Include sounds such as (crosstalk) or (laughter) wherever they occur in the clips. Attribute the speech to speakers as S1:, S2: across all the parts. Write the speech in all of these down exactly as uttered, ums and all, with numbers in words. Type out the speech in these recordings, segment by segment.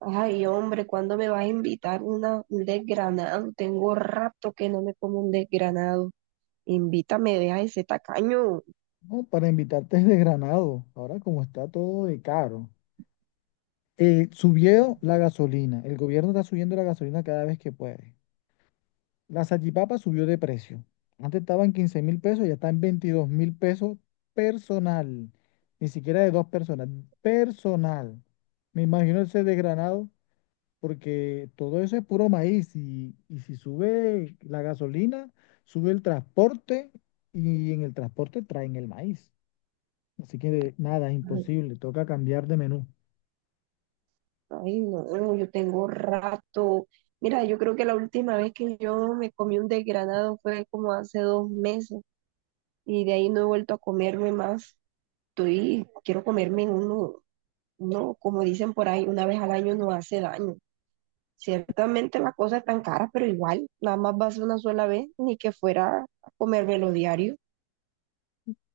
S1: Ay, hombre, ¿cuándo me vas a invitar una, un desgranado? Tengo rato que no me como un desgranado. Invítame, deja ese tacaño.
S2: No, para invitarte es de Granado. Ahora como está todo de caro. Eh, subió la gasolina. El gobierno está subiendo la gasolina cada vez que puede. La salchipapa subió de precio. Antes estaba en quince mil pesos, ya está en veintidós mil pesos personal. Ni siquiera de dos personas. Personal. Me imagino el ser de Granado, porque todo eso es puro maíz. Y, y si sube la gasolina, sube el transporte y en el transporte traen el maíz. Así que nada, imposible, toca cambiar de menú.
S1: Ay, no, yo tengo rato. Mira, yo creo que la última vez que yo me comí un desgranado fue como hace dos meses y de ahí no he vuelto a comerme más. Estoy, quiero comerme uno, no, como dicen por ahí, una vez al año no hace daño. Ciertamente las cosas están caras, pero igual, nada más va a ser una sola vez, ni que fuera a comérmelo diario.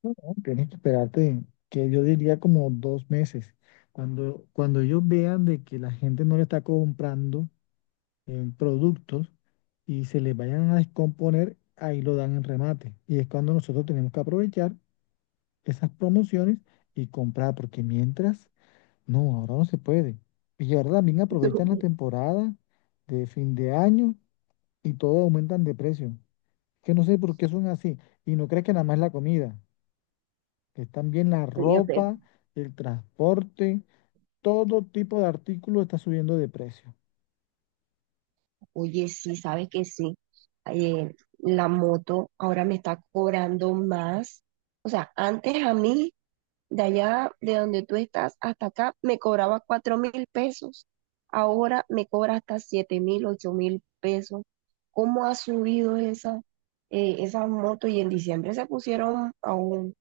S2: No, no, tienes que esperarte, que yo diría como dos meses. Cuando, cuando ellos vean de que la gente no le está comprando eh, productos y se les vayan a descomponer, ahí lo dan en remate. Y es cuando nosotros tenemos que aprovechar esas promociones y comprar, porque mientras, no, ahora no se puede. Y ahora también aprovechan la
S1: (laughs)
S2: temporada de fin de año y todo aumentan de precio, que no sé por qué son así. Y no crees que nada más la comida, que están bien la
S1: Fíjate.
S2: ropa, el transporte, todo tipo de artículos está subiendo de precio.
S1: Oye, sí, sabes que sí. Eh, la moto ahora me está cobrando más. O sea, antes a mí, de allá de donde tú estás hasta acá, me cobraba cuatro mil pesos. Ahora me cobra hasta siete mil, ocho mil pesos. ¿Cómo ha subido esa, eh, esas motos? Y en diciembre se pusieron aún,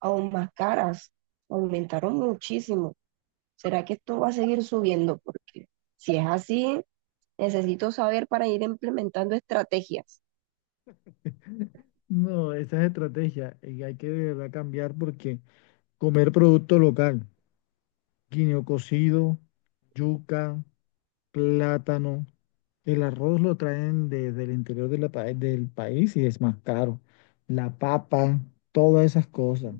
S1: aún más caras. Aumentaron muchísimo. ¿Será que esto va a seguir subiendo? Porque si es así, necesito saber para ir implementando estrategias.
S2: No, esa es estrategia y hay que de verdad cambiar porque comer producto local, guineo cocido, yuca, plátano, el arroz lo traen desde el interior de la pa- del país y es más caro. La papa, todas esas cosas.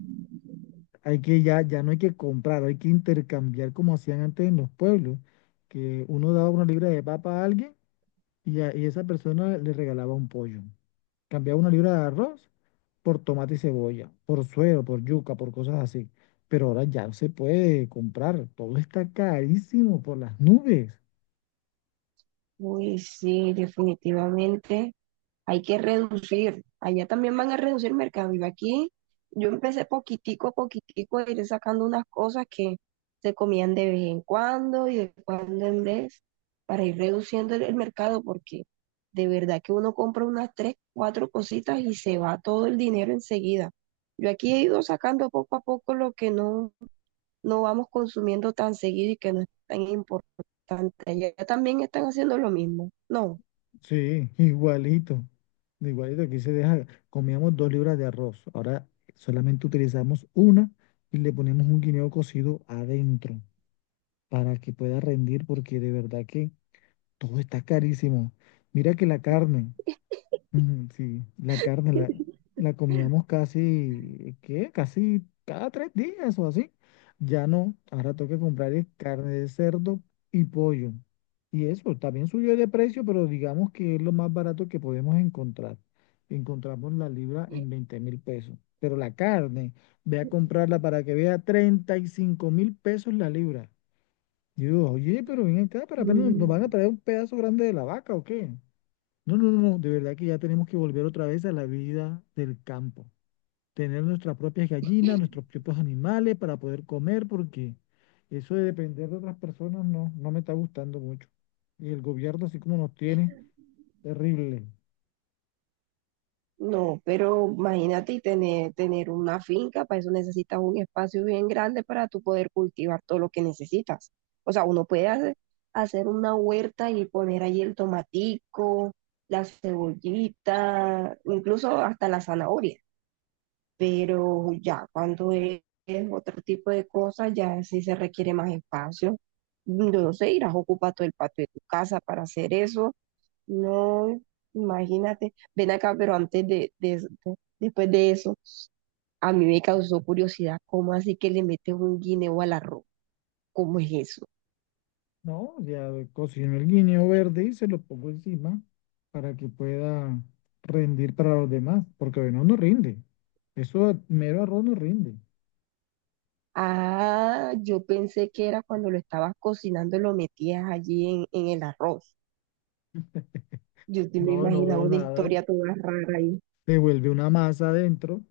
S2: Hay que ya, ya no hay que comprar, hay que intercambiar como hacían antes en los pueblos, que uno daba una libra de papa a alguien y, a- y esa persona le regalaba un pollo. Cambiaba una libra de arroz por tomate y cebolla, por suero, por yuca, por cosas así. Pero ahora ya no se puede comprar, todo está carísimo por las nubes.
S1: Uy, sí, definitivamente hay que reducir. Allá también van a reducir mercado. Y aquí yo empecé poquitico a poquitico a ir sacando unas cosas que se comían de vez en cuando y de cuando en vez para ir reduciendo el, el mercado, porque de verdad que uno compra unas tres, cuatro cositas y se va todo el dinero enseguida. Yo aquí he ido sacando poco a poco lo que no no vamos consumiendo tan seguido y que no es tan importante. Allá también están haciendo lo mismo. No.
S2: Sí, igualito, igualito, aquí se deja, comíamos dos libras de arroz, ahora solamente utilizamos una y le ponemos un guineo cocido adentro, para que pueda rendir, porque de verdad que todo está carísimo. Mira que la carne, ujú, sí, la carne la, la comíamos casi, ¿qué? Casi cada tres días o así. Ya no, ahora toca comprar es carne de cerdo y pollo. Y eso también subió de precio, pero digamos que es lo más barato que podemos encontrar. Encontramos la libra en veinte mil pesos. Pero la carne, ve a comprarla para que vea treinta y cinco mil pesos la libra. Y yo, oye, pero ven acá, para apenas nos nos
S1: Mm,
S2: van a traer un pedazo grande de la vaca o qué. No, no, no, de verdad que ya tenemos que volver otra vez a la vida del campo. Tener nuestras propias gallinas, nuestros propios animales para poder comer, porque eso de depender de otras personas no, no me está gustando mucho. Y el gobierno, así como nos tiene, terrible.
S1: no, pero imagínate, y tener, tener una finca, para eso necesitas un espacio bien grande para tú poder cultivar todo lo que necesitas. O sea, uno puede hacer, hacer una huerta y poner allí el tomatico, la cebollita, incluso hasta la zanahoria, pero ya cuando es, es otro tipo de cosas, ya sí se requiere más espacio. Yo no sé, irás a ocupar todo el patio de tu casa para hacer eso. No, imagínate. Ven acá, pero antes de, de eso- de- después de eso, a mí me causó curiosidad, ¿cómo así que le metes un guineo al arroz? ¿Cómo es eso?
S2: No, ya cocino el guineo verde y se lo pongo encima para que pueda rendir para los demás, porque no, no rinde. Eso mero arroz no rinde.
S1: Ah, yo pensé que era cuando lo estabas cocinando, lo metías allí en, en el arroz. Yo sí me
S2: No,
S1: imaginaba
S2: no,
S1: una
S2: nada,
S1: historia toda rara ahí.
S2: se vuelve una masa adentro,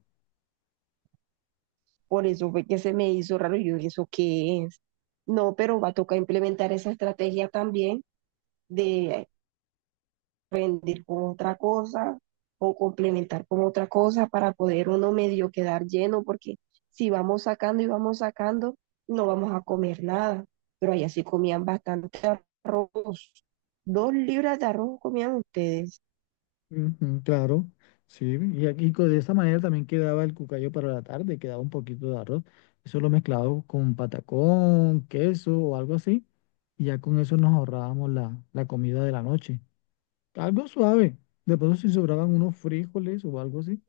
S1: Por eso fue que se me hizo raro. Yo dije, ¿eso qué es? No, pero va a tocar implementar esa estrategia también, de rendir con otra cosa o complementar con otra cosa para poder uno medio quedar lleno, porque si vamos sacando y vamos sacando, no vamos a comer nada. Pero allá sí comían bastante arroz. Dos libras de arroz comían ustedes.
S2: ujú, claro, sí, y aquí co- de esa manera también quedaba el cucayo para la tarde, quedaba un poquito de arroz, eso lo mezclado con patacón, queso o algo así, y ya con eso nos ahorrábamos la, la comida de la noche, algo suave, de pronto si sobraban unos frijoles o algo así,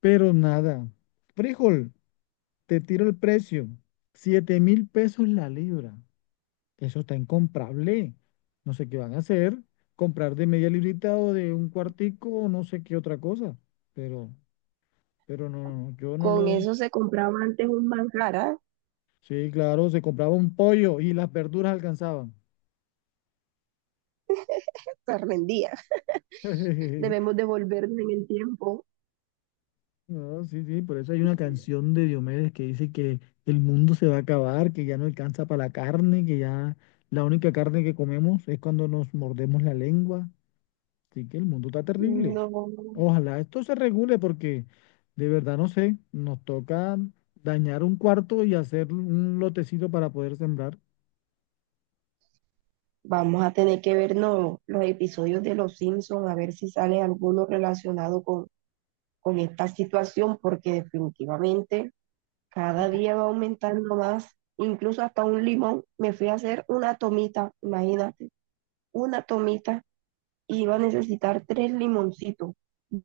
S2: pero nada, frijol, te tiro el precio, siete mil pesos la libra. Eso está incomprable. No sé qué van a hacer. Comprar de media librita o de un cuartico o no sé qué otra cosa. Pero, pero no, no, no, yo no
S1: Con
S2: lo.
S1: eso se compraba antes un manjar, ¿ah?
S2: Sí, claro, se compraba un pollo y las verduras alcanzaban.
S1: Se rendía. (laughs)
S2: (laughs)
S1: Debemos devolvernos en el tiempo.
S2: No, sí, sí, por eso hay una canción de Diomedes que dice que el mundo se va a acabar, que ya no alcanza para la carne, que ya la única carne que comemos es cuando nos mordemos la lengua. Así que el mundo está terrible.
S1: No,
S2: Ojalá esto se regule porque de verdad no sé, nos toca dañar un cuarto y hacer un lotecito para poder sembrar.
S1: vamos a tener que vernos los episodios de Los Simpsons, a ver si sale alguno relacionado con, con esta situación, porque definitivamente cada día va aumentando más, incluso hasta un limón. Me fui a hacer una tomita, imagínate, una tomita, y iba a necesitar tres limoncitos.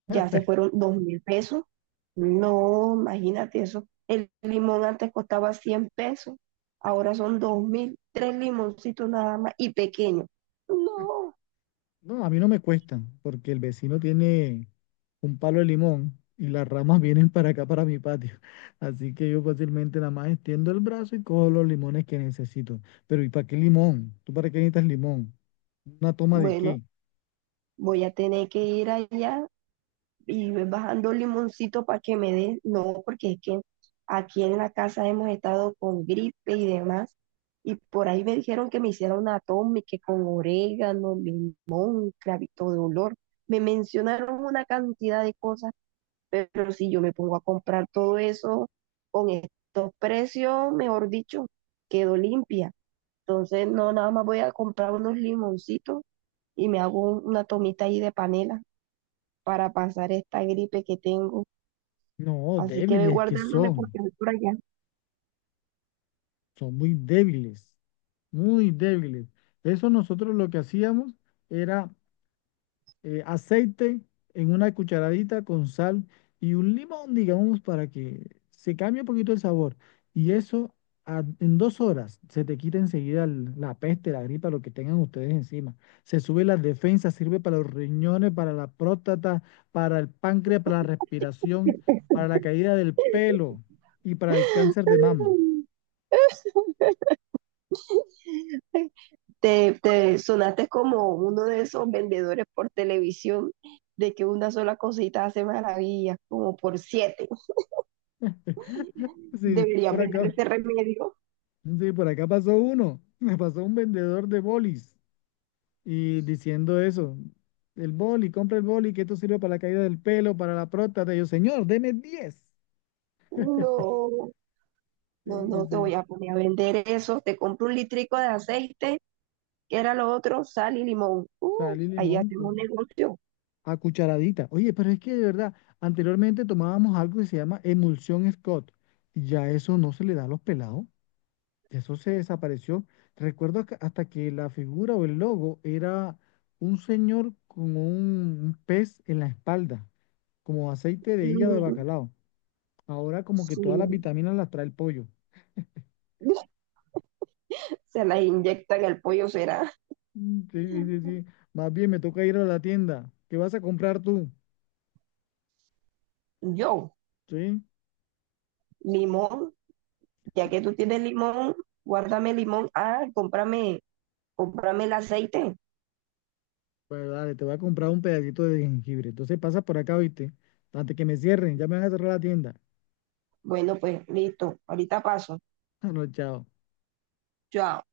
S1: Ya se fueron dos mil pesos. No, imagínate eso. El limón antes costaba cien pesos, ahora son dos mil, tres limoncitos nada más y pequeños. No.
S2: No, a mí no me cuesta porque el vecino tiene un palo de limón y las ramas (laughs) vienen para acá, para mi patio. (laughs) Así que yo fácilmente nada más extiendo el brazo y cojo los limones que necesito. Pero ¿y para qué limón? ¿Tú para qué necesitas limón? ¿Una toma de
S1: Bueno,
S2: qué?
S1: voy a tener que ir allá y ir bajando el limoncito para que me dé. No, porque es que aquí en la casa hemos estado con gripe y demás. Y por ahí me dijeron que me hiciera una toma y que con orégano, limón, clavito de olor. Me mencionaron una cantidad de cosas, pero si yo me pongo a comprar todo eso con estos precios, mejor dicho, quedo limpia. Entonces, no, nada más voy a comprar unos limoncitos y me hago un- una tomita ahí de panela para pasar esta gripe que tengo.
S2: No,
S1: Así que ve
S2: débiles que
S1: guardándome
S2: son.
S1: porque voy por allá.
S2: Son muy débiles, muy débiles. Eso nosotros lo que hacíamos era eh, aceite en una cucharadita con sal y un limón, digamos, para que se cambie un poquito el sabor. Y eso a- en dos horas se te quita enseguida el- la peste, la gripa, lo que tengan ustedes encima. Se sube las defensas, sirve para los riñones, para la próstata, para el páncreas, para la respiración, para la caída del pelo y para el cáncer de mama.
S1: Te, te sonaste como uno de esos vendedores por televisión, de que una sola cosita hace maravillas, como por siete.
S2: Sí,
S1: Deberías
S2: por
S1: vender
S2: acá,
S1: ese remedio.
S2: sí, por acá pasó uno. (laughs) Me pasó un vendedor de bolis, y diciendo eso, el boli, compra el boli, que esto sirve para la caída del pelo, para la próstata. Y yo, señor, deme diez. (laughs)
S1: No,
S2: Sí,
S1: no,
S2: sí,
S1: no te voy
S2: sí.
S1: a poner a vender eso. Te compro un litrico de aceite, que era lo otro, sal y limón. Uf,
S2: Sal y
S1: ahí
S2: limón
S1: hacemos un
S2: cu-
S1: negocio.
S2: a cucharadita. Oye, pero es que de verdad, anteriormente tomábamos algo que se llama emulsión Scott, y ya eso no se le da a los pelados. Eso se desapareció. Recuerdo que- hasta que la figura o el logo era un señor con un un pez en la espalda, como aceite de hígado de
S1: Mm,
S2: bacalao. Ahora como que todas
S1: sí.
S2: las vitaminas las trae el pollo.
S1: (laughs) Se las inyecta en el pollo, será.
S2: Mm, sí, sí, sí, sí. Más bien me toca ir a la tienda. ¿Qué vas a comprar tú?
S1: Yo,
S2: Sí.
S1: limón, ya que tú tienes limón, guárdame limón, ah, cómprame, cómprame el aceite.
S2: Pues dale, te voy a comprar un pedacito de jengibre. Entonces pasa por acá, ¿viste? Antes que me cierren, ya me van a cerrar la tienda.
S1: Bueno, pues listo, ahorita paso,
S2: (laughs) No, chao.
S1: chao.